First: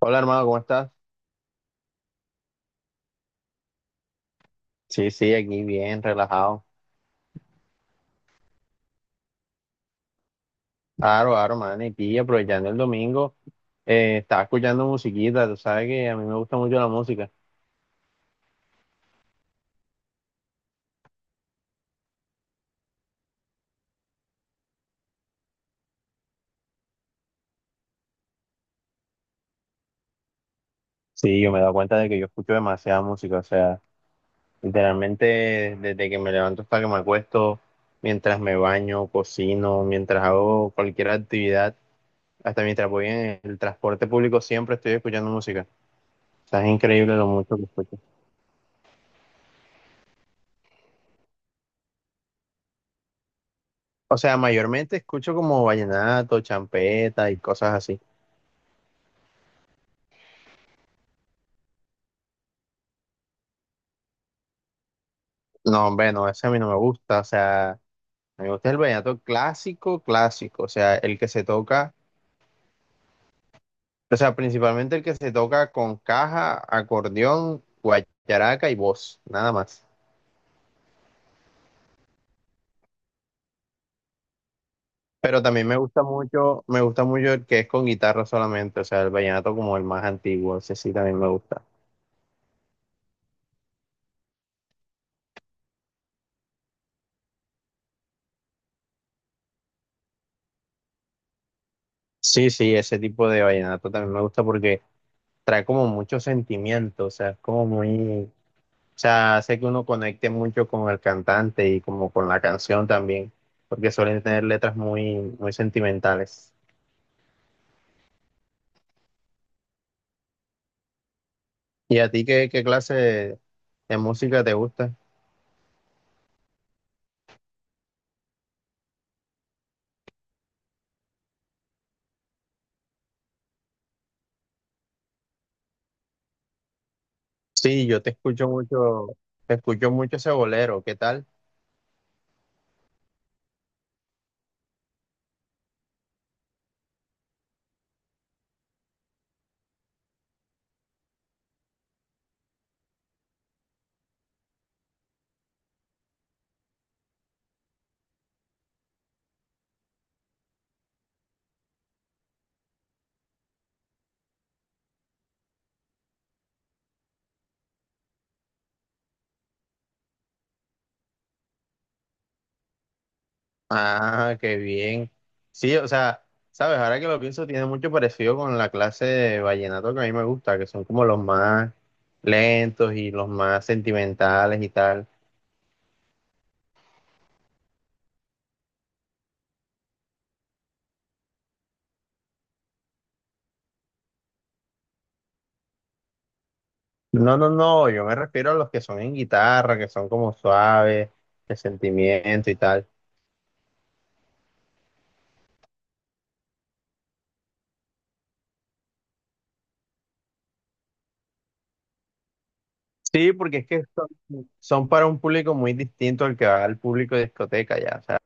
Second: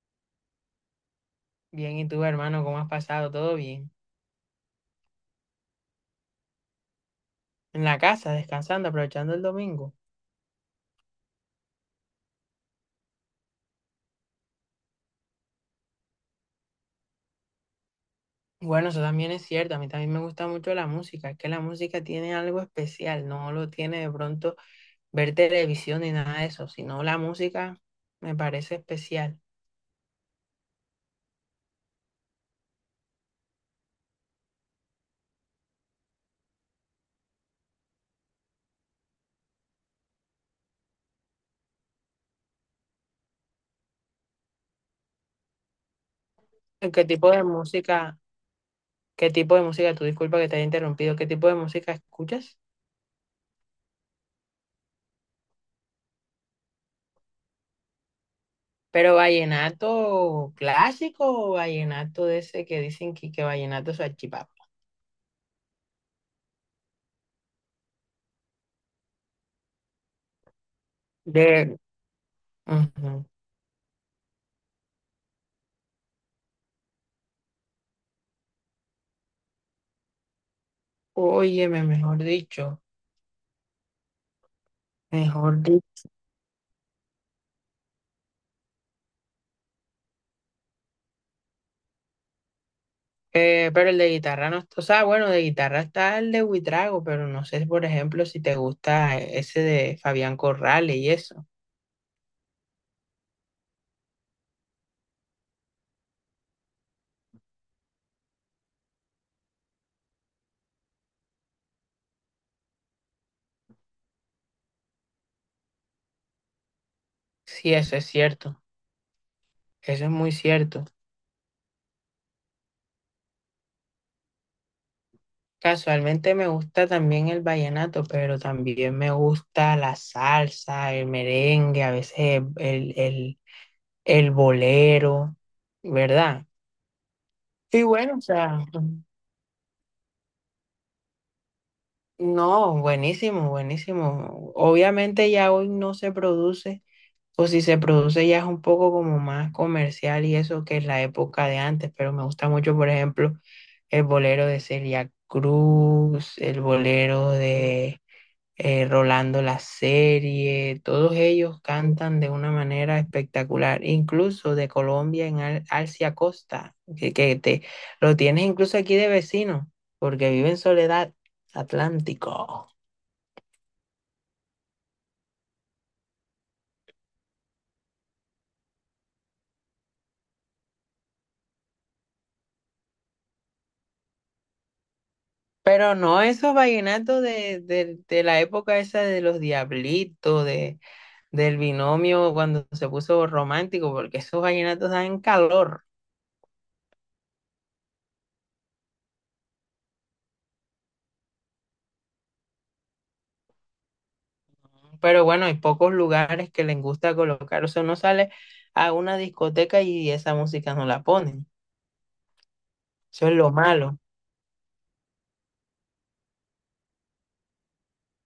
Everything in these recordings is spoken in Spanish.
Hola hermano, ¿cómo estás? Bien, ¿y tú, hermano, cómo has pasado? ¿Todo bien? Sí, sí, aquí bien, relajado. En la casa, descansando, aprovechando el domingo. Claro, claro, man, y pilla, aprovechando el domingo, estaba escuchando musiquita, tú sabes que a mí me gusta mucho la música. Bueno, eso también es cierto. A mí también me gusta mucho la música. Es que la música tiene algo especial. No lo tiene de pronto ver televisión ni nada de eso, sino la música me parece especial. Sí, yo me he dado cuenta de que yo escucho demasiada música, o sea, literalmente desde que me levanto hasta que me acuesto, mientras me baño, cocino, mientras hago cualquier actividad, hasta mientras voy en el transporte público, siempre estoy escuchando música. O sea, es ¿Qué increíble lo tipo de mucho que escucho. música, qué tipo de música, tú disculpa que te haya interrumpido, qué tipo de música escuchas? O sea, mayormente escucho como vallenato, champeta y cosas así. ¿Pero vallenato clásico o vallenato de ese que dicen que vallenato es salchipapa? No, hombre, no, ese a mí no me gusta. O sea, a mí me gusta el vallenato clásico, clásico. O sea, el que se De... toca, Ujú. o sea, principalmente el que se toca con caja, acordeón, guacharaca y voz, nada más. Óyeme, mejor dicho, Pero mejor también dicho. Me gusta mucho el que es con guitarra solamente. O sea, el vallenato como el más antiguo, ese sí también me gusta. Pero el de guitarra no está, o sea, bueno, de guitarra está el de Huitrago, pero no sé, por ejemplo, si te gusta ese de Fabián Corrales y eso. Sí, sí, ese tipo de vallenato también me gusta porque trae como mucho sentimiento. O sea, es como muy. O sea, hace que uno conecte mucho con el cantante y como con la canción también, porque suelen tener letras muy, muy sentimentales. Sí, eso es cierto, eso es muy cierto. ¿Y a ti qué, qué clase de música te gusta? Casualmente me gusta también el vallenato, pero también me gusta la salsa, el merengue, a veces el bolero, ¿verdad? Y Sí, yo bueno, o sea. Te escucho mucho ese bolero, ¿qué tal? No, buenísimo, buenísimo. Obviamente ya hoy no se produce, o si se produce ya es un poco como más comercial y eso que es la época de antes, pero me gusta mucho, por ejemplo, el bolero de Celia Cruz, el bolero de Rolando la Serie. Todos ellos cantan de una manera espectacular, incluso de Colombia en Al Alcia Costa, que te lo tienes incluso aquí de vecino, porque vive en Soledad Atlántico. Ah, qué bien. Sí, o sea, sabes, ahora que lo pienso, tiene mucho parecido con la clase de vallenato que a mí me gusta, que son como los más lentos y los más sentimentales y tal. Pero no esos vallenatos de la época esa de los diablitos, de, del binomio cuando se puso romántico, porque esos vallenatos dan calor. No, no, no, yo me refiero a los que son en guitarra, que son como suaves, de sentimiento y tal. Pero bueno, hay pocos lugares que les gusta colocar. O sea, uno sale a una discoteca y esa música no la ponen. Eso es Sí, lo porque es que malo. son, son para un público muy distinto al que va al público de discoteca ya. O sea,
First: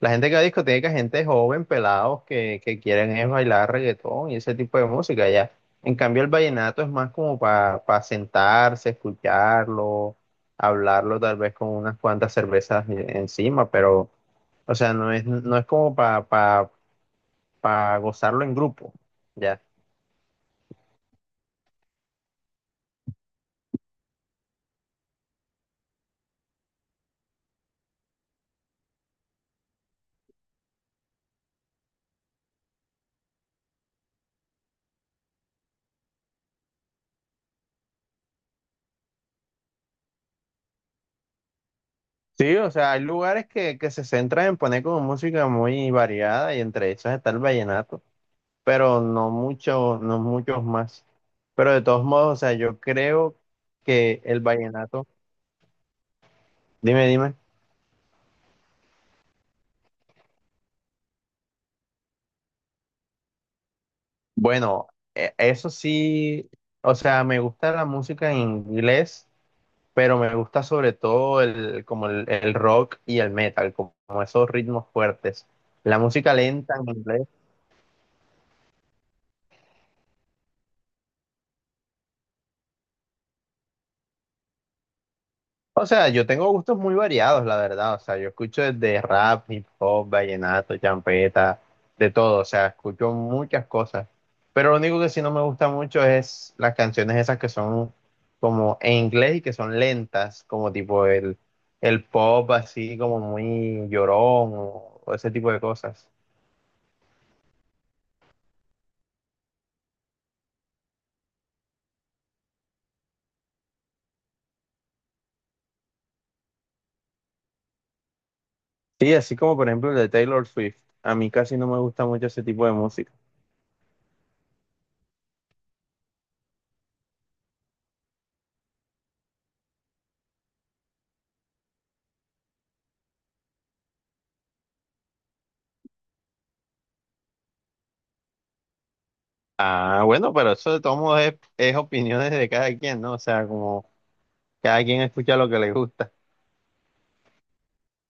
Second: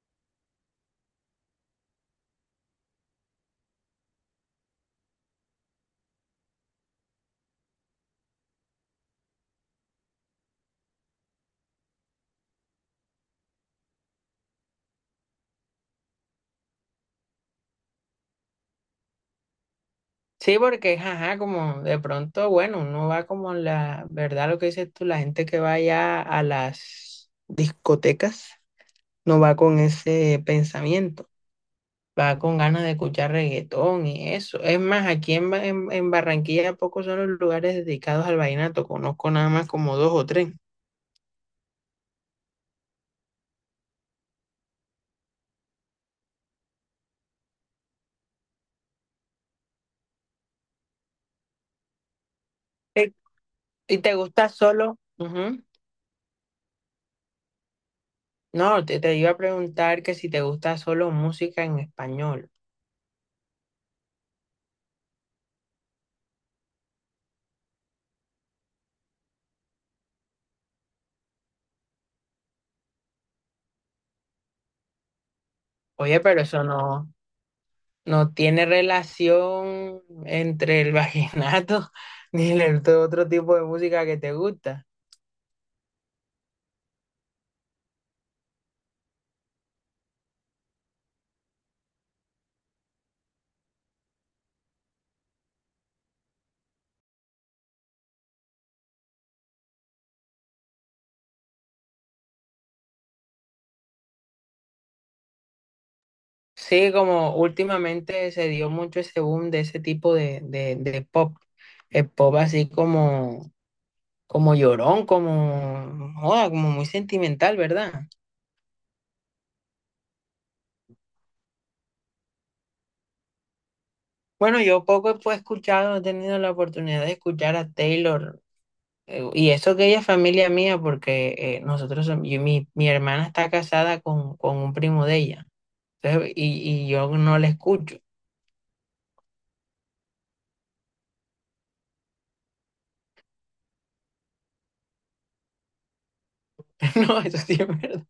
la gente que va a discoteca, es gente joven, pelados, que quieren es bailar reggaetón y ese tipo de música ya. En cambio, el vallenato es más como para sentarse, escucharlo, hablarlo tal vez con unas cuantas cervezas encima, pero... O sea, no es, no es como para gozarlo en grupo, ya. Sí, porque ajá, como de pronto, bueno, uno va como la verdad, lo que dices tú, la gente que va allá a las discotecas no va con ese pensamiento. Va con ganas de escuchar reggaetón y eso. Es más, aquí en Barranquilla pocos son los lugares dedicados al vallenato, conozco nada más como dos o tres. Sí, o sea, hay lugares que se centran en poner como música muy variada y entre esas está el vallenato, pero no muchos, no muchos más. Pero de todos modos, o sea, yo Eh, creo ¿Y te que el gusta solo? vallenato, Ujú. dime, dime. No, te iba a preguntar que si te gusta solo música en español. Bueno, e- eso sí, o sea, me gusta la música en inglés, pero me gusta sobre todo el, como el rock y el metal, como, como esos ritmos fuertes. La Oye, música pero eso lenta en inglés. no tiene relación entre el vallenato ni el otro tipo de música que te gusta. O sea, yo tengo gustos muy variados, la verdad. O sea, yo escucho desde rap, hip hop, vallenato, champeta, de todo. O sea, escucho muchas cosas. Pero lo único que sí no me gusta mucho es las canciones esas que son como en inglés y que son lentas, como tipo el pop así como muy llorón o ese tipo de cosas. Sí, como últimamente se dio mucho ese boom de ese tipo de pop, el pop así como, como llorón, como, joda, como muy sentimental, ¿verdad? Sí, así como por ejemplo el de Taylor Swift. A mí casi no me gusta mucho ese tipo de música. Bueno, yo poco he pues, escuchado, he tenido la oportunidad de escuchar a Taylor, y eso que ella es familia mía, porque nosotros, som- yo- mi hermana está casada con un primo de ella, entonces, y yo no la escucho. Ah, bueno, pero eso de todos modos es opiniones de cada quien, ¿no? O sea, como... Cada quien escucha lo que le gusta. No, eso sí es verdad.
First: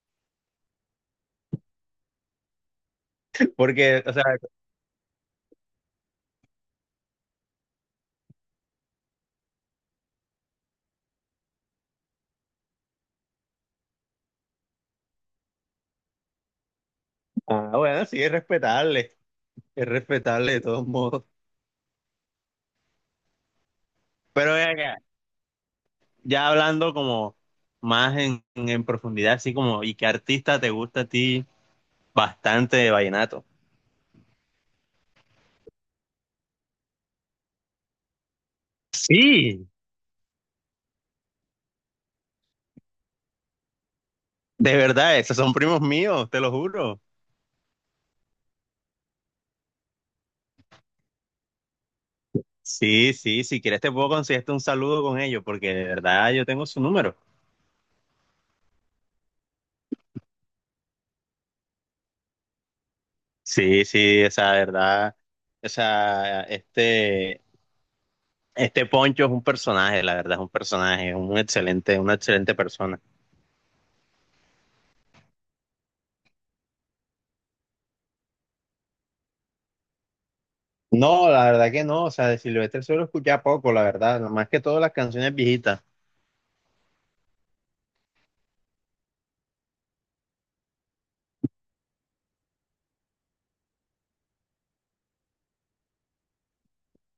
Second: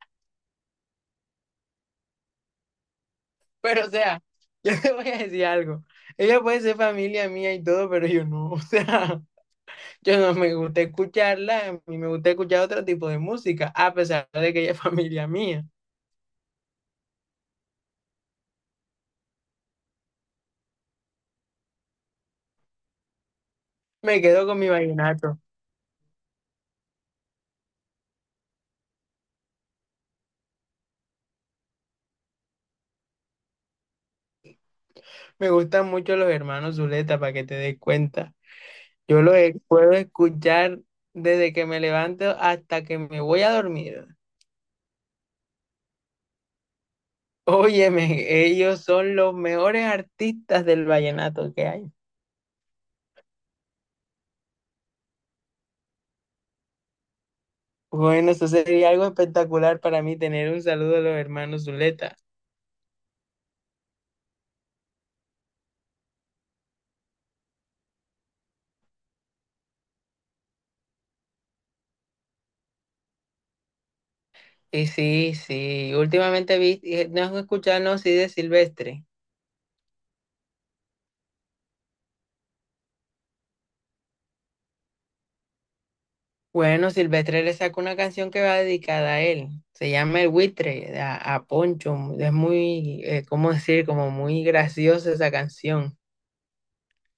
Pero, o Porque, o sea, sea, yo te voy a decir algo. Ella puede ser familia mía y todo, pero yo no. O sea, yo no me gusta escucharla, a mí me gusta escuchar otro tipo de música, a pesar de que ella es familia mía. ah, bueno, sí, es respetable. Es respetable de todos modos. Me quedo Pero con mi ven acá, vallenato. ya hablando como más en profundidad, así como, ¿y qué artista te gusta a ti bastante de vallenato? Me gustan mucho los hermanos Zuleta, para que te des cuenta. Yo los e- Sí, puedo escuchar desde que me levanto hasta que me voy a dormir. de verdad, esos son primos míos, te lo juro. Óyeme, ellos son los mejores artistas del vallenato que hay. Sí, sí, si quieres te puedo conseguirte un saludo con ellos, porque de verdad yo tengo su número. Bueno, eso sería algo espectacular para mí tener un saludo de los hermanos Zuleta. Sí, sí, o sea, de verdad, o sea, este Poncho es un personaje, la verdad, es un personaje, es un excelente, una excelente persona. Y sí, sí, últimamente vi, no escucharnos sí de Silvestre. No, la verdad que no, o sea, de Silvestre solo escuchaba poco, la verdad, más que todas las canciones viejitas. Bueno, Silvestre le sacó una canción que va dedicada a él. Se llama El Buitre, a Poncho. Es muy, ¿cómo decir? Como muy graciosa esa canción.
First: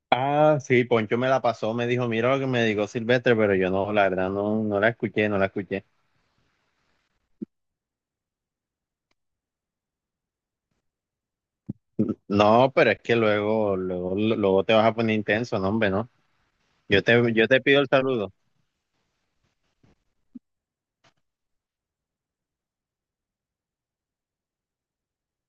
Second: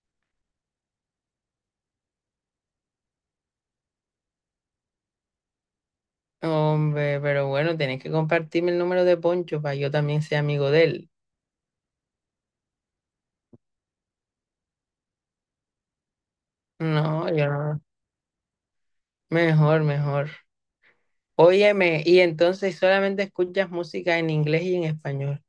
Ah, sí, Poncho me la pasó, me dijo, mira lo que me dijo Silvestre, pero yo no, la verdad, no, no la escuché, no la escuché. Hombre, pero bueno, tenés que compartirme el número de Poncho para yo también sea amigo de él. No, pero es que luego, luego, luego te vas a poner intenso, no, hombre, no. No, Yo yo te pido no. el saludo. Mejor, mejor. Óyeme, y entonces solamente escuchas música en inglés y en español.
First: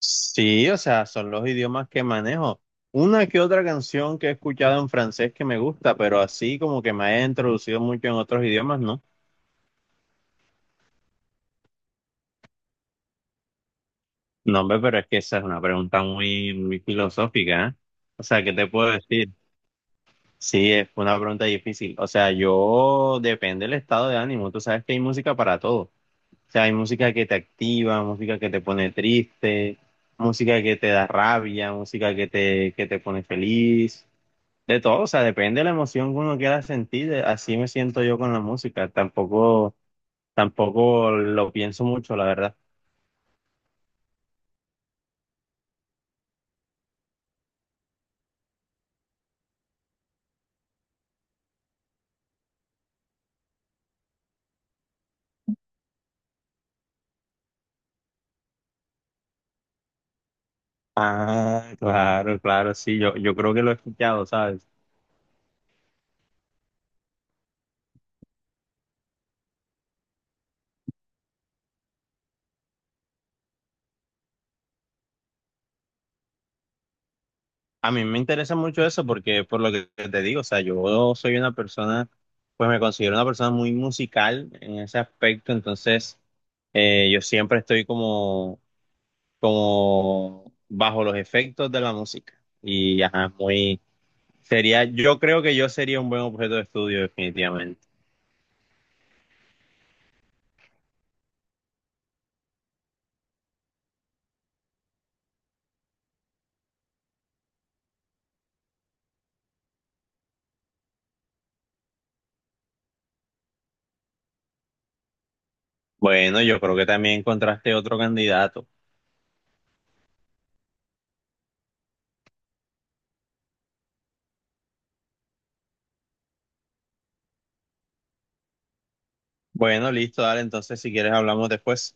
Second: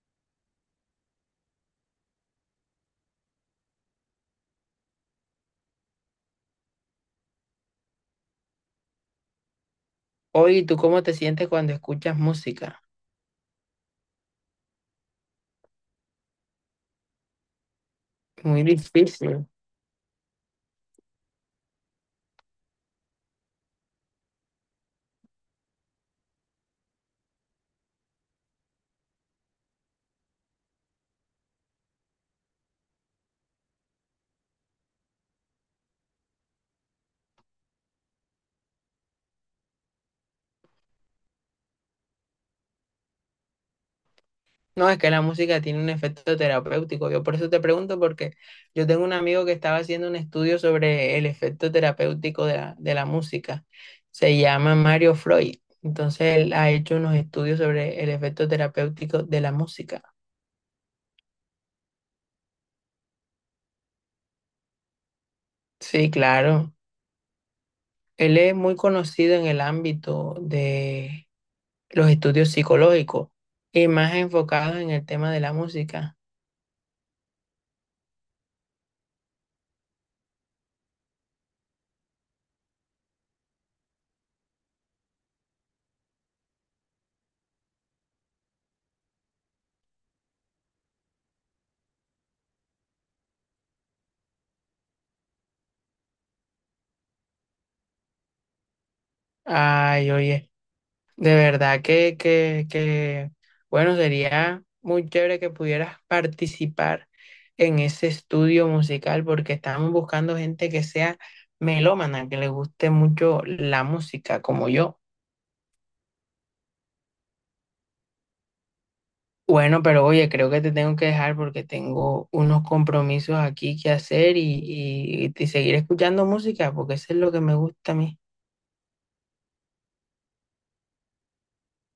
Sí, o sea, son los idiomas que manejo. Una que otra canción que he escuchado en francés que me gusta, pero así como que me haya introducido mucho en otros idiomas, ¿no? Oye, ¿tú cómo te sientes cuando escuchas música? No, hombre, pero es que esa es una pregunta muy, muy filosófica, O sea, ¿qué Muy te puedo decir? difícil. Sí, es una pregunta difícil. O sea, yo depende del estado de ánimo. Tú sabes que hay música para todo. O sea, hay música que te activa, música que te pone triste, música que te da rabia, música que te pone feliz. De todo, o sea, depende de la emoción que uno quiera sentir, de- así me siento yo con la música, tampoco, tampoco lo pienso mucho, la verdad. No, es que la música tiene un efecto terapéutico. Yo por eso te pregunto, porque yo tengo un amigo que estaba haciendo un estudio sobre el efecto terapéutico de la música. Se llama Mario Freud. Entonces él ha hecho unos estudios sobre el efecto terapéutico de la música. Ah, claro, claro, sí, yo creo que lo he escuchado, ¿sabes? Sí, claro. Él es muy conocido en el ámbito de los estudios psicológicos y más enfocados en el tema de la música. A mí me interesa mucho eso porque, por lo que te digo, o sea, yo soy una persona, pues me considero una persona muy musical en ese aspecto, entonces yo siempre estoy como, como bajo los efectos de la música y, ajá, muy... Sería, yo creo que yo sería un buen objeto de estudio, definitivamente. Ay, oye, de verdad bueno, sería muy chévere que pudieras participar en ese estudio musical porque estamos buscando gente que sea melómana, que le guste mucho la música, como yo. Bueno, yo creo que también encontraste otro candidato. Bueno, pero oye, creo que te tengo que dejar porque tengo unos compromisos aquí que hacer y y seguir escuchando música porque eso es lo que me gusta a mí. Bueno, listo, dale, entonces si quieres hablamos después.